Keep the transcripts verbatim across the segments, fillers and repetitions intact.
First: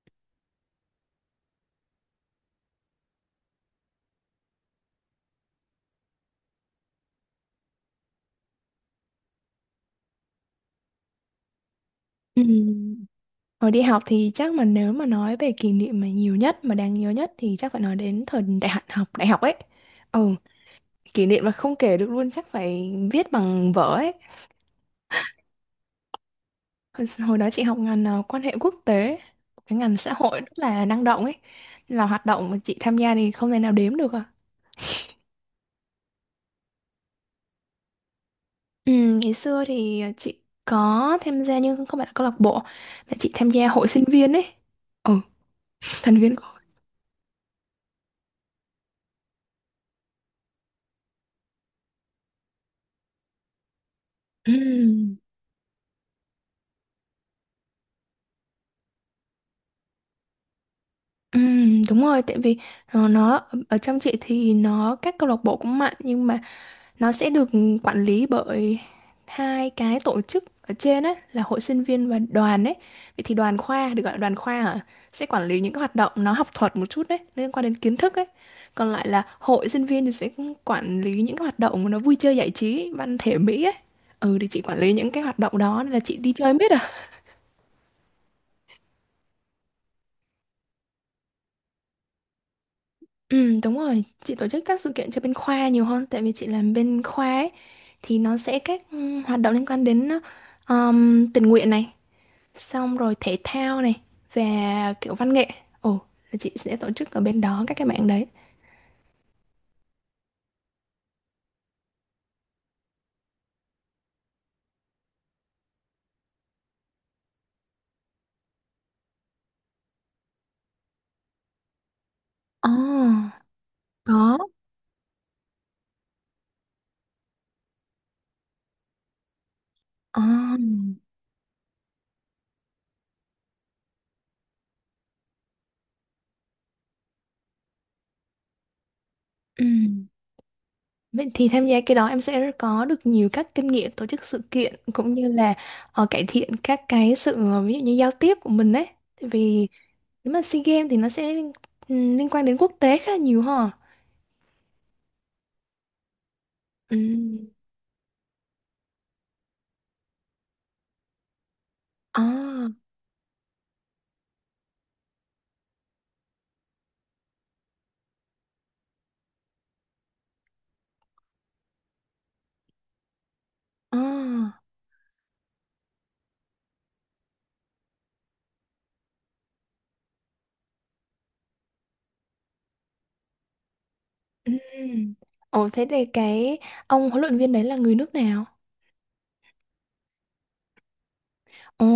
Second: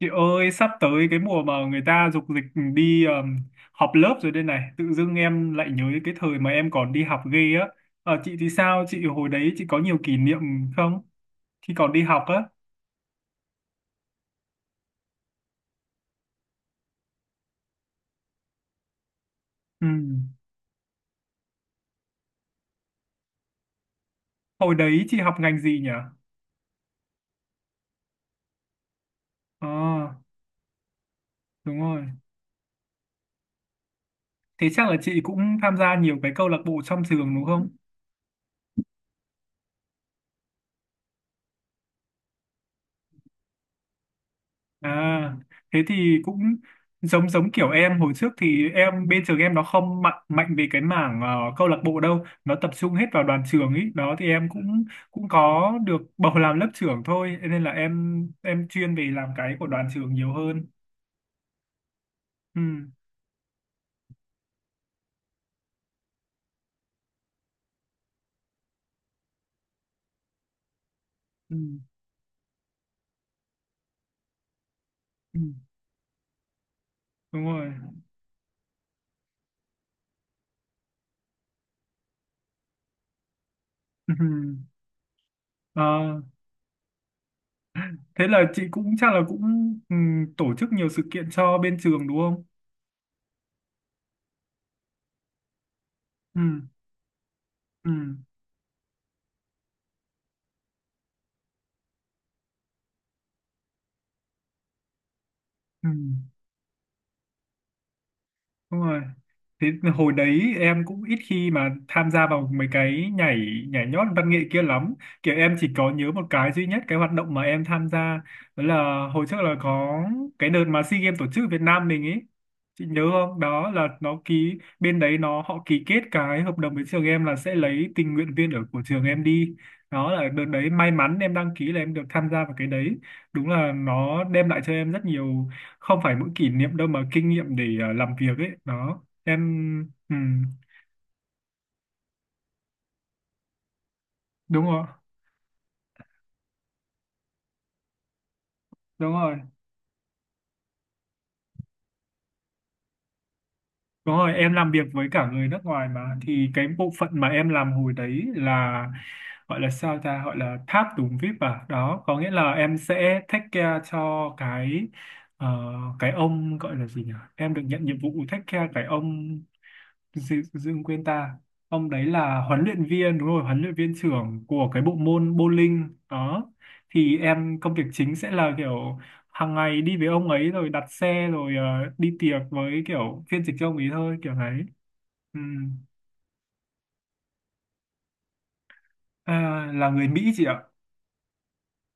Chị ơi, sắp tới cái mùa mà người ta dục dịch đi um, học lớp rồi đây này, tự dưng em lại nhớ cái thời mà em còn đi học ghê á. Ờ, chị thì sao? Chị hồi đấy chị có nhiều kỷ niệm không? Khi còn đi học á. Ừm, Hồi đi học thì chắc mà nếu mà nói về kỷ niệm mà nhiều nhất mà đáng nhớ nhất thì chắc phải nói đến thời đại học học đại học ấy. Ừ. Ừ, kỷ niệm mà không kể được luôn chắc phải viết bằng vở ấy. Hồi đấy chị học ngành gì nhỉ? Hồi hồi đó chị học ngành ờ, quan hệ quốc tế, Ờ, cái ngành xã hội rất là năng động ấy. đúng rồi. Là hoạt động mà chị tham gia thì không thể nào đếm được à. Thế chắc là chị cũng tham gia nhiều cái câu lạc bộ trong trường đúng không? Ừ, ngày xưa thì ờ, chị có tham gia nhưng không phải là câu lạc bộ mà chị tham gia hội sinh viên ấy. Ừ, À, thế thành thì viên của. cũng hội. giống giống kiểu em hồi trước thì em bên trường em nó không mạnh mạnh về cái mảng ờ, câu lạc bộ đâu, nó tập trung hết vào đoàn trường ý. Đó thì em Ừ. cũng cũng có được bầu làm lớp trưởng thôi, nên là em em chuyên về làm cái của đoàn trường nhiều hơn. Ừm, đúng rồi, tại vì Ừ, ờ, nó ở trong chị thì nó các câu lạc bộ cũng mạnh nhưng mà nó sẽ được quản lý bởi hai cái tổ chức ở trên ấy là ừ, hội sinh viên và đoàn ấy. Vậy thì đoàn khoa được gọi là đoàn khoa hả? Sẽ ừ, quản lý những cái hoạt động nó học thuật một chút đấy, đúng liên quan rồi. đến kiến thức ấy. Còn lại là hội sinh viên thì sẽ quản lý những cái hoạt động nó vui chơi giải trí, văn thể mỹ ấy. Ừ. Ừ thì chị quản lý những cái hoạt động Ờ, đó nên là chị đi chơi biết à? thế là chị cũng chắc là cũng ừ, tổ chức nhiều sự kiện cho bên trường đúng không? Ừ, đúng rồi, chị tổ chức các sự kiện cho bên khoa nhiều hơn tại vì Ừ, chị làm bên khoa ấy, ừ, thì nó sẽ các ừ, hoạt động liên quan đến um, tình nguyện này, xong rồi thể thao này và kiểu văn nghệ. ừ, Ồ, là chị sẽ tổ chức ở bên đó các cái mạng đấy. đúng rồi. Thế hồi đấy em cũng ít khi mà tham gia vào mấy cái nhảy nhảy nhót văn nghệ kia lắm. Kiểu em chỉ có nhớ một cái duy nhất cái hoạt động mà em tham gia đó là hồi trước là có cái đợt mà SEA Games tổ chức ở Việt Nam mình ấy. Ồ, Chị nhớ không? Đó là nó có. ký bên đấy nó họ ký kết cái hợp đồng với trường em là sẽ lấy tình nguyện viên ở của trường em đi. Đó Ồ. là đợt đấy may mắn em đăng ký là em được tham gia vào cái đấy. Đúng là nó đem lại cho em rất nhiều không phải mỗi kỷ niệm đâu mà kinh nghiệm để ờ, làm việc ấy. Đó Ừ. em ừ, Vậy thì tham gia cái đó em sẽ có được nhiều các kinh nghiệm tổ chức sự đúng kiện rồi cũng như là ờ, cải thiện các cái sự ờ, ví dụ như giao tiếp của mình ấy. đúng Tại rồi vì nếu mà SEA Games thì nó sẽ liên, ừm, liên quan đến quốc tế khá là nhiều ha. đúng rồi em làm việc với cả người nước ngoài mà thì cái bộ phận mà Ừm. em làm hồi đấy là gọi là sao ta gọi là tháp tùng vi ai pi à, đó có nghĩa là À, em sẽ take care cho cái ờ, cái ông gọi là gì nhỉ, em được nhận nhiệm vụ take care cái ông Dương, Dương quên ta, ông đấy là huấn luyện viên, đúng rồi huấn luyện viên trưởng à, của cái bộ môn bowling đó, thì em công việc chính sẽ là kiểu hàng ngày đi với ông ấy rồi đặt xe rồi ờ, đi tiệc với kiểu phiên dịch cho ông ấy thôi kiểu đấy ừm. ừ. Ồ, thế thì cái ông huấn luyện viên đấy là người nước nào? À, là người Mỹ chị ạ. Ồ,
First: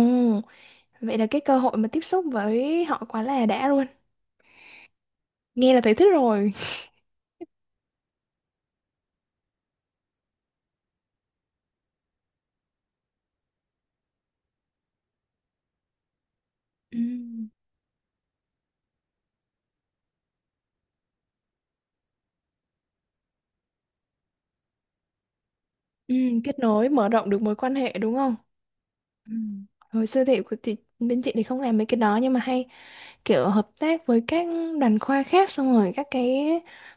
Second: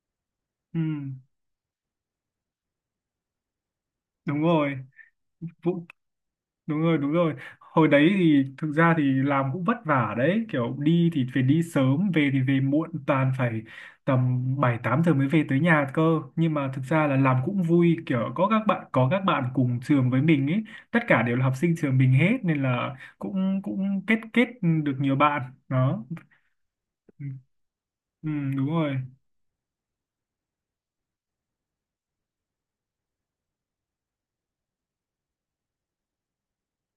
Ừ. vậy là cái cơ hội mà tiếp xúc với họ quá là đã luôn. Đúng rồi Nghe là Vũ, thấy thích rồi. đúng rồi đúng rồi, hồi đấy thì thực ra thì làm cũng vất vả đấy, kiểu đi thì phải đi sớm về thì về muộn, toàn phải tầm bảy tám giờ mới về tới nhà cơ, nhưng mà thực ra là làm Ừm, cũng vui, kiểu có các bạn có các bạn cùng trường với mình ấy, tất cả đều là học sinh trường mình hết nên là cũng cũng kết kết được nhiều bạn đó ừm, kết nối, mở rộng được mối quan hệ đúng ừ, không? đúng rồi Ừm. Hồi xưa thì, thì bên chị thì không làm mấy cái đó nhưng mà hay kiểu hợp tác với các đoàn khoa khác xong rồi các cái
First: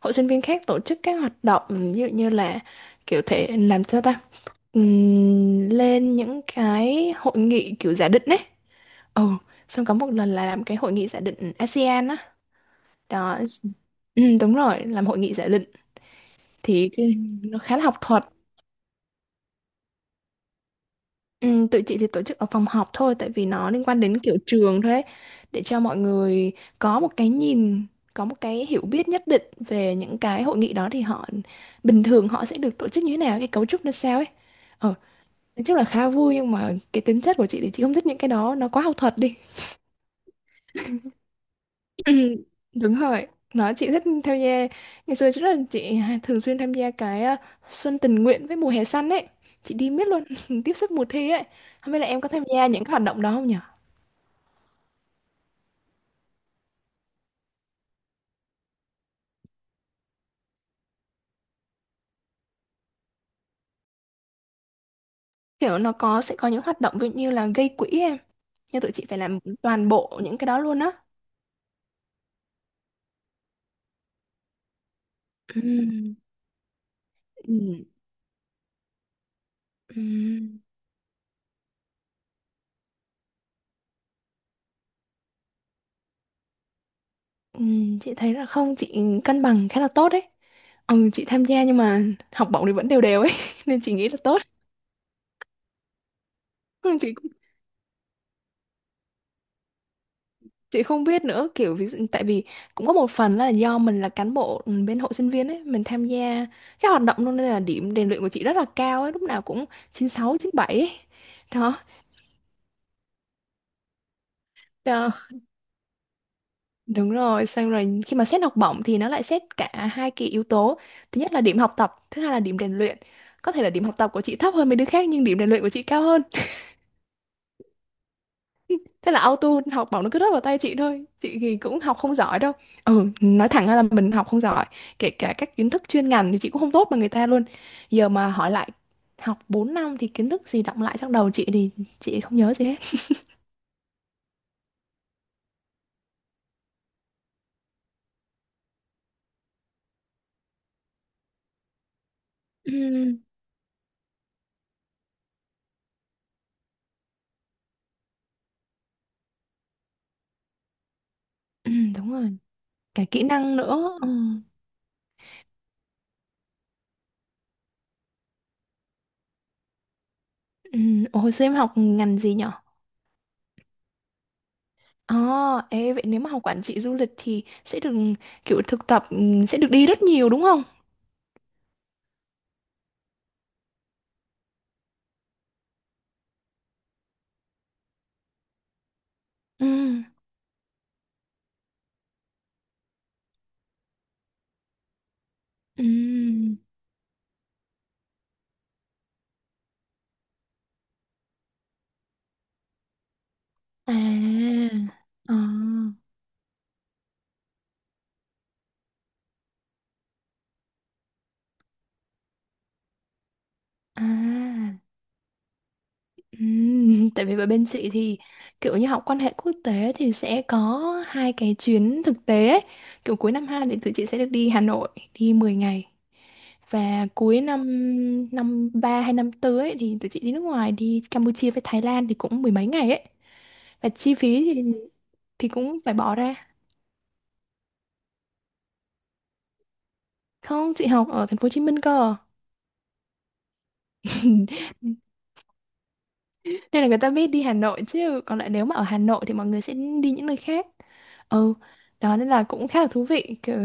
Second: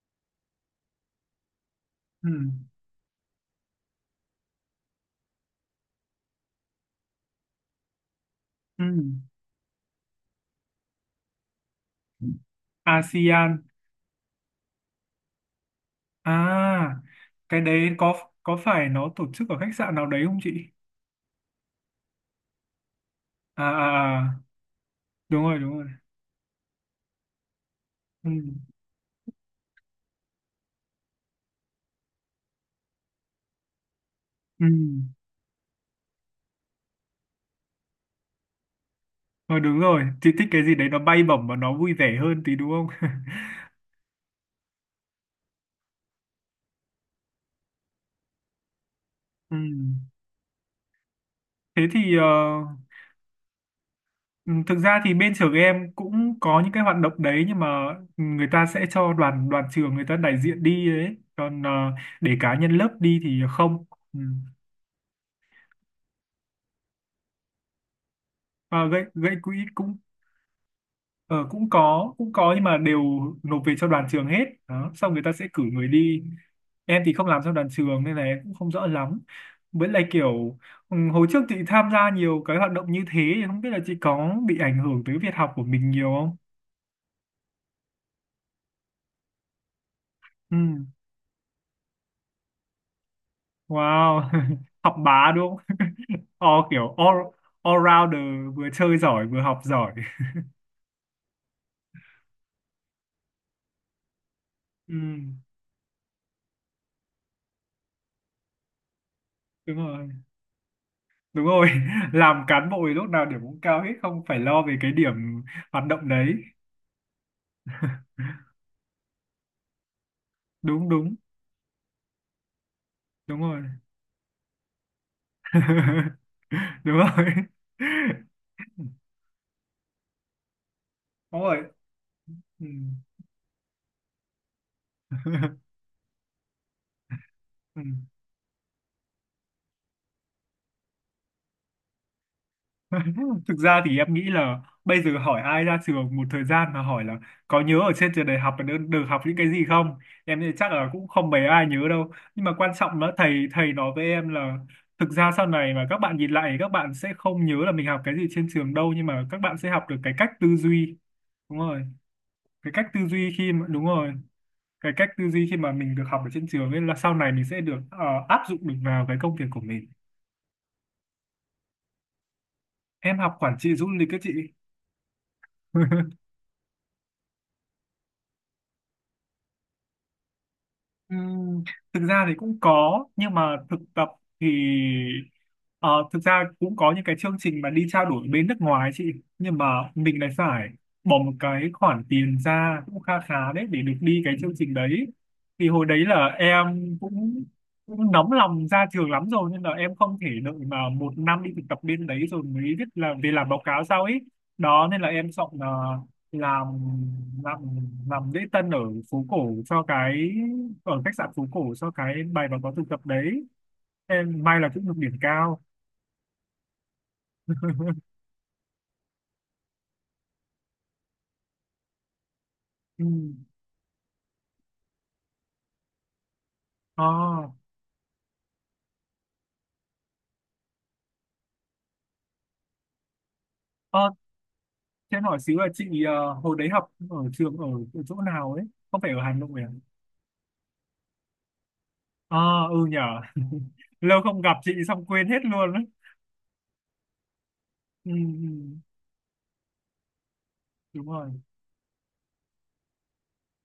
hội sinh viên khác tổ chức các hoạt động ví dụ ừ, như là kiểu thể làm sao ta. Ừm, lên những cái hội nghị kiểu giả định ấy, ừ. ừ, xong có một lần là làm cái hội nghị giả định a se an á. Đó, a sê an ừ, đúng rồi, làm hội nghị giả định thì à, cái, nó cái khá là đấy học thuật. có có phải nó tổ chức ở khách sạn nào đấy không chị? Ừ, tụi chị thì tổ chức ở phòng họp thôi tại vì À nó liên quan đến à kiểu à. trường thôi ấy, Đúng rồi để đúng cho rồi mọi người có một cái nhìn, có ừ. một cái hiểu biết nhất định về những cái hội nghị đó thì họ bình thường họ sẽ được tổ chức như thế nào, cái cấu trúc nó sao ấy. Ừ. ờ nói chung là khá vui nhưng mà cái tính chất của chị thì chị không thích những cái đó, nó quá học thuật đi. Ờ, đúng rồi chị thích cái gì đấy nó bay bổng và nó vui Ừ, vẻ hơn tí đúng đúng không? rồi, nó chị thích tham gia. Ngày xưa rất là chị hay- thường xuyên tham gia cái ờ, xuân tình nguyện với mùa hè xanh ấy. Ừ. Chị đi miết luôn. Tiếp sức mùa thi ấy, Thế không biết là thì em ờ, có tham gia những cái hoạt động đó không. ừ, thực ra thì bên trường em cũng có những cái hoạt động đấy nhưng mà người ta sẽ cho đoàn đoàn trường người ta đại diện đi đấy còn ờ, để cá nhân lớp đi thì không ừ. Kiểu nó có sẽ có những hoạt động ví dụ như là gây quỹ em, nhưng Ờ, tụi gây chị phải gây làm quỹ toàn cũng bộ những cái đó luôn á. ờ, cũng có cũng có nhưng mà đều nộp về cho đoàn trường hết đó xong người ta sẽ cử người Ừm, đi, em thì không làm cho đoàn ừm, trường nên là em cũng không rõ lắm với lại kiểu ừm. ừ, hồi trước chị tham gia nhiều cái hoạt động như thế thì không biết là chị có bị ảnh hưởng tới việc học của mình nhiều không? Ừm, chị thấy là không, chị cân bằng khá là tốt đấy. Ừ. Ừ, chị tham gia nhưng mà học bổng thì vẫn đều đều ấy nên chị nghĩ là Wow tốt. học bá đúng không? O kiểu Nhưng chị all, cũng- all rounder, vừa chơi giỏi vừa học giỏi chị không biết nữa, kiểu ví dụ tại vì cũng có một phần là do mình là cán bộ ừ, ừ. bên hội sinh viên ấy, mình tham gia các hoạt động luôn nên là điểm rèn luyện của chị rất là cao ấy, lúc nào cũng Đúng rồi chín sáu chín bảy ấy. đúng rồi. Đó. Làm cán bộ thì lúc nào điểm cũng cao hết, không phải lo về cái Đó. điểm hoạt động đấy, Đúng rồi, xong rồi khi mà xét học bổng thì nó lại xét cả hai cái yếu tố. đúng đúng Thứ nhất là điểm học tập, thứ hai là điểm rèn luyện. đúng Có rồi. thể là điểm học tập của chị thấp hơn mấy đứa khác nhưng điểm rèn luyện của chị cao hơn. Đúng rồi Thế là auto học bổng nó cứ rớt vào tay chị thôi. Chị đúng rồi thì cũng học không giỏi đâu. ừ. Ừ, nói thẳng ra là mình học không giỏi. Kể cả các kiến thức chuyên ngành thì chị cũng không tốt bằng người ta luôn. Ừ. Giờ mà hỏi lại học bốn năm thì kiến thức gì đọng lại trong đầu chị thì chị không nhớ gì hết. Thực ra thì em nghĩ là bây giờ hỏi ai ra trường một thời gian mà hỏi là có nhớ ở trên trường đại học được, được học những cái gì không, em nghĩ chắc là cũng không mấy ai nhớ đâu, nhưng mà quan trọng là Ừm, thầy thầy nói với em là thực ra sau này mà các bạn nhìn lại các bạn sẽ không nhớ là mình học cái gì trên trường đâu nhưng mà các bạn sẽ học được cái cách tư duy, đúng rồi ừm, đúng rồi. cái cách Cả tư kỹ duy khi năng mà đúng nữa. Ừ. rồi cái cách tư duy khi mà mình được học ở trên trường ấy là sau này mình sẽ được ờ, áp dụng được vào cái công việc của mình. Ừ. Ồ, hồi xưa em học ngành gì nhỉ? Em học quản trị du lịch các chị. Ồ, ê, vậy nếu mà học quản trị du lịch thì sẽ được kiểu thực tập, ừ, sẽ được đi rất nhiều đúng không? Thực ra thì cũng có nhưng mà thực tập thì ờ, thực ra cũng có những cái chương trình mà đi trao đổi bên nước ngoài ấy chị, nhưng mà Ừ, mình lại phải bỏ một cái khoản tiền ra cũng kha khá đấy để được đi cái chương trình đấy, thì hồi ừ, đấy là em cũng cũng nóng lòng ra trường lắm rồi nên là em không thể đợi mà một năm đi thực tập bên đấy rồi mới biết là về làm báo cáo à, sau ấy, đó nên là em ờ, chọn ờ, làm làm làm lễ tân ở phố cổ cho cái ở khách sạn phố cổ cho cái bài báo cáo thực tập đấy, à, em may là cũng được điểm cao ừ. Tại vì với bên chị thì kiểu như học quan hệ quốc tế thì sẽ có hai cái chuyến thực tế ấy. ừ. Kiểu cuối năm hai thì tụi chị sẽ được đi Hà Nội đi mười ngày. Ờ Và cuối năm năm ba hay năm bốn ấy, thì tụi chị đi nước ngoài đi Campuchia với Thái Lan thì cũng mười mấy ngày ấy. Và ờ chi phí thì cho em hỏi thì xíu là cũng chị phải bỏ ờ, ra. hồi đấy học ở trường ở, ở chỗ nào ấy, không phải ở Hà Nội à? Không, chị học ở thành phố Hồ Chí Minh cơ. Ờ ừ nhở. Lâu không gặp chị xong quên hết luôn ấy. Nên là người ta biết đi Hà Nội, Ừ, chứ còn ừ, lại nếu mà ở Hà Nội thì mọi người sẽ đi những nơi khác. đúng rồi Ừ, đó nên là cũng khá là thú vị. Kiểu,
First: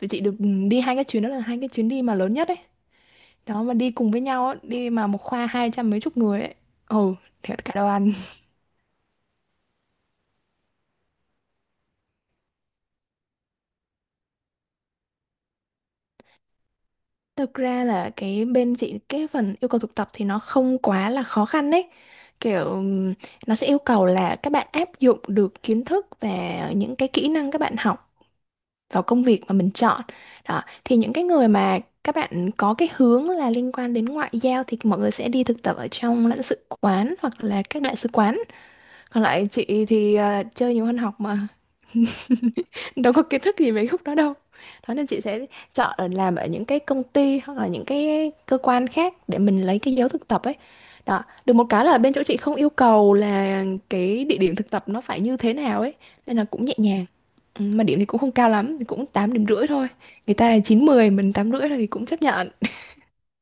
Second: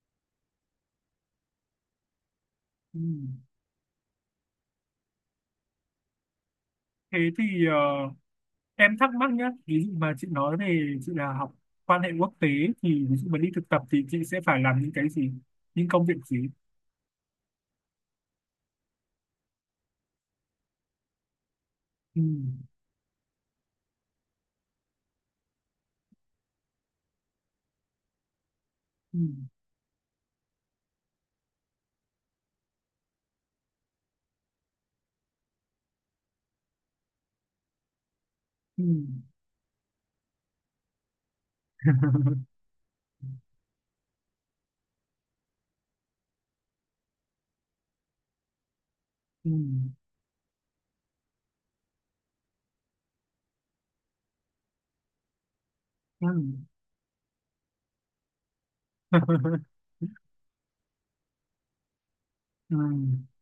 tụi chị được đi hai cái chuyến đó, là hai cái chuyến đi mà lớn nhất ấy. ừ. Đó mà đi cùng với nhau á, đi mà một khoa hai trăm mấy chục người ấy. Ừ, Thế thiệt thì cả ờ, đoàn. em thắc mắc nhá, ví dụ mà chị nói về chị là học quan hệ quốc tế thì ví dụ mà đi thực tập thì chị sẽ phải làm những cái gì, những công việc gì? Thực ra là cái bên chị cái phần yêu cầu thực tập thì nó không quá là khó khăn đấy. Ừ. Kiểu ừm, nó sẽ yêu cầu là các bạn áp dụng được kiến thức và những cái kỹ năng các bạn học vào Ừ. công việc mà mình chọn. Đó, thì những cái người mà các bạn có cái hướng là liên quan đến ngoại giao thì mọi người sẽ đi thực tập ở trong lãnh sự quán hoặc là các đại sứ quán. Ừ. Còn lại chị thì ờ, chơi nhiều hơn học mà, đâu có kiến thức gì về khúc đó đâu. Đó nên chị sẽ chọn ở làm ở những cái công ty hoặc là những cái cơ quan khác để Ừ. mình lấy cái dấu thực tập ấy. Đó, được một cái là bên chỗ chị không yêu cầu là cái địa điểm thực tập nó phải như thế nào ấy, Ừ. nên là cũng nhẹ nhàng. Ừ, mà điểm thì cũng không cao lắm, thì cũng tám điểm rưỡi thôi. Người ta là chín mười, mình tám rưỡi thôi thì cũng chấp nhận. Ừ.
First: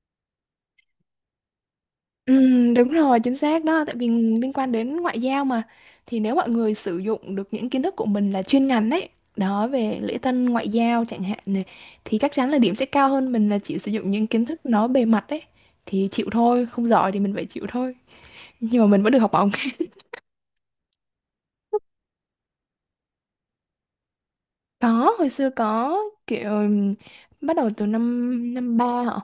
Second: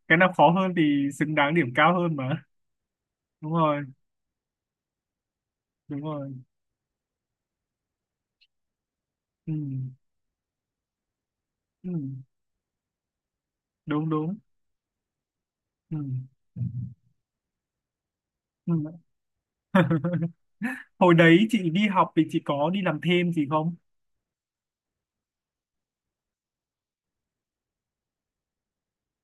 Cái nào khó hơn thì xứng đáng điểm cao hơn mà. Ừm, đúng rồi, chính Đúng xác rồi, đó, tại vì liên quan đến ngoại giao mà. đúng Thì rồi. nếu mọi người sử dụng được những kiến thức của mình là chuyên ngành ấy, Ừ. đó, về lễ tân ngoại giao chẳng hạn này, Ừ. thì chắc chắn là điểm sẽ cao hơn mình là chỉ sử Đúng dụng những đúng. kiến thức nó bề mặt ấy. Ừ. Thì chịu thôi, không giỏi thì mình phải chịu thôi. Ừ. Nhưng mà mình vẫn được học bổng. Hồi đấy chị đi học thì chị có đi làm thêm gì không? Có, hồi xưa có, kiểu ừm, bắt đầu từ năm năm ba hả?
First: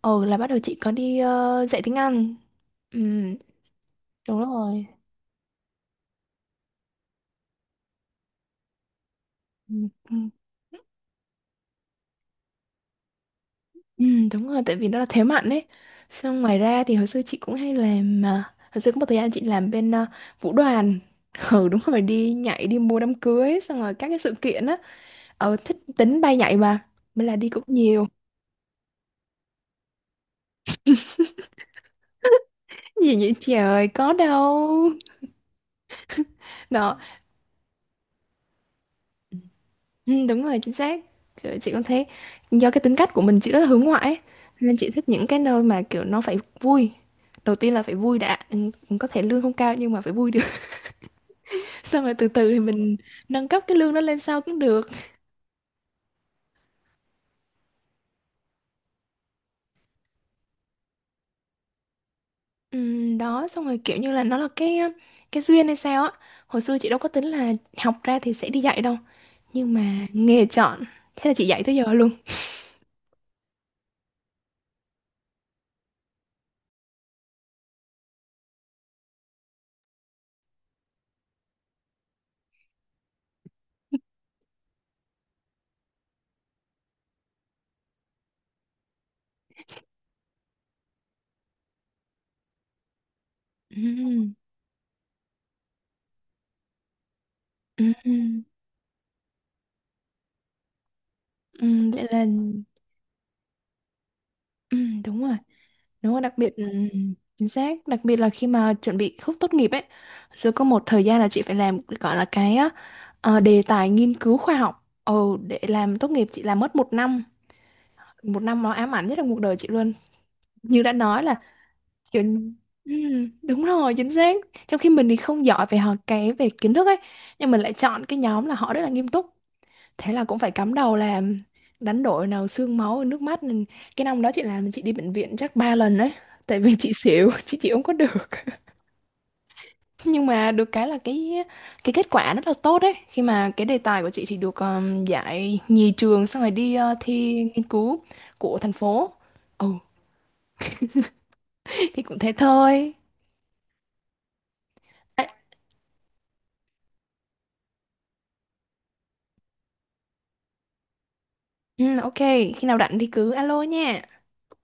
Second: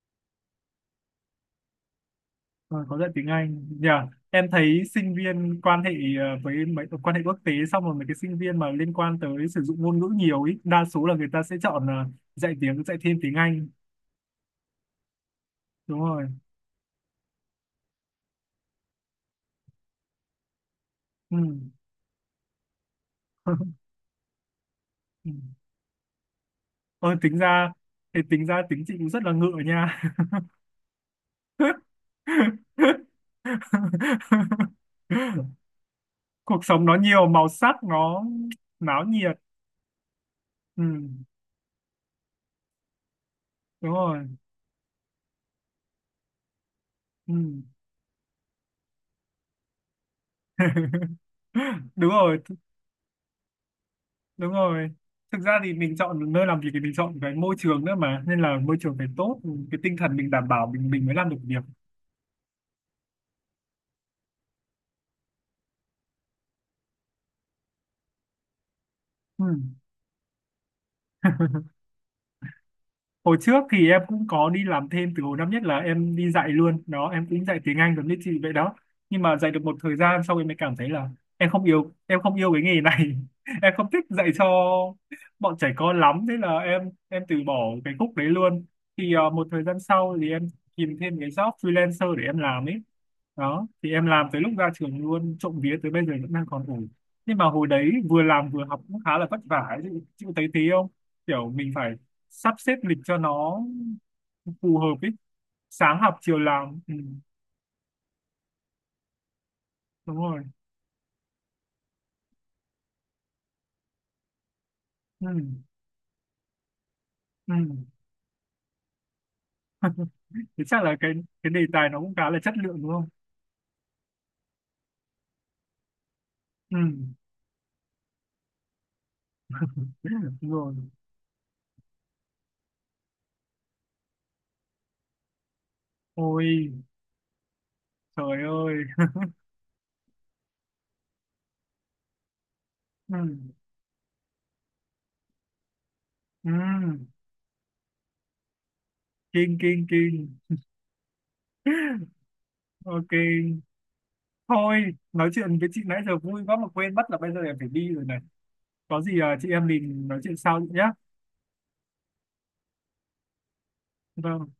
Ờ là bắt đầu chị có đi ờ, dạy tiếng Anh. Ờ, có Ừ, dạy tiếng Anh. Nhờ đúng em thấy rồi. sinh viên quan hệ ờ, với mấy quan hệ quốc tế xong rồi mấy cái sinh viên mà liên quan tới sử dụng ngôn ngữ Ừ. nhiều ý, đa số là người ta sẽ chọn ờ, dạy tiếng dạy thêm tiếng Anh. Ừ, đúng rồi, tại vì nó là thế mạnh ấy. Đúng rồi. Xong ngoài ra thì hồi xưa chị cũng hay làm, mà hồi xưa có một thời gian chị làm bên ờ, vũ đoàn. Ừ. Ừ, đúng rồi, đi nhảy đi mua đám cưới xong rồi các cái sự kiện á. Ừ. Ờ, thích tính bay nhảy mà. Ôi, Nên là tính đi cũng ra nhiều. thì tính ra tính chị cũng rất là ngựa nha. Gì vậy trời, có đâu. Cuộc sống nó Đó, nhiều màu sắc, nó náo nhiệt. ừ, đúng rồi, chính Ừ, xác. Kiểu chị cũng thấy do cái tính cách của mình chị rất là hướng đúng ngoại rồi. ấy. Nên chị thích những cái nơi mà kiểu nó phải vui. Ừ. Đầu tiên là phải vui đã. Ừ, có thể lương không cao nhưng mà phải vui được. Xong Đúng rồi từ rồi, từ th- thì mình nâng cấp cái lương đó lên sau đúng cũng được. rồi. Thực ra thì mình chọn nơi làm việc thì mình chọn cái môi trường nữa mà, nên là môi trường phải tốt, cái tinh thần mình đảm bảo mình mình mới làm được việc. Ừm, đó, xong rồi kiểu như là nó là cái cái duyên hay sao á, hồi xưa chị đâu có tính là học ra thì sẽ đi dạy đâu, Ừ. nhưng mà nghề chọn, thế là chị dạy tới giờ luôn. Hồi trước thì em cũng có đi làm thêm từ hồi năm nhất là em đi dạy luôn đó, em cũng dạy tiếng Anh giống như chị vậy đó, nhưng mà dạy được một thời gian sau em mới cảm thấy là em không yêu em không yêu cái nghề này, em không thích dạy cho bọn trẻ con lắm thế là em em từ bỏ cái khúc đấy luôn, thì ờ, một thời gian sau thì em tìm thêm cái job freelancer để em làm ấy, đó thì em làm Ừm. tới lúc ra trường luôn, trộm vía tới bây giờ vẫn đang còn ổn, nhưng mà hồi Ừm, đấy vừa ừm, làm vừa học cũng khá là vất vả ấy. chị, chị có thấy thế không? Kiểu mình ừm, phải vậy là sắp xếp lịch cho nó phù hợp ừm, ý, đúng rồi, sáng đúng rồi, học đặc chiều biệt làm ừm, ừ, chính xác, đặc biệt là khi mà chuẩn bị khúc tốt nghiệp ấy. đúng rồi Rồi có một thời gian là chị phải làm gọi là cái á, ờ, đề tài nghiên cứu khoa học, ừ, ừ, để làm tốt nghiệp chị làm mất một năm. ừ. Một năm nó ám ảnh nhất là cuộc đời chị luôn, Thế như chắc đã là cái nói là cái đề tài nó cũng kiểu khá là chất lượng đúng không? ừm, đúng rồi, chính xác. Trong khi mình thì không giỏi về học cái về kiến Ừ, thức ấy, nhưng mình lại chọn cái nhóm là họ rất là nghiêm túc, thế là cũng phải đúng cắm rồi. đầu làm, đánh đổi nào xương máu nước mắt. Nên cái năm đó chị làm chị đi bệnh viện chắc ba lần đấy, Ôi tại vì chị xỉu. Chị chịu không có được. trời ơi Nhưng mà được cái là cái cái kết quả rất là tốt đấy, ừ, khi mà cái đề tài của chị thì được um, giải nhì trường, xong rồi ừ. đi uh, thi nghiên cứu của thành phố. Kinh Ừ. kinh kinh. Thì cũng thế thôi. OK, thôi À, nói chuyện với chị nãy giờ vui quá mà quên mất là bây giờ em phải đi rồi này, có gì à, chị em mình nói chuyện sau nhé. ừ, ok, khi nào rảnh thì cứ alo nha. Vâng.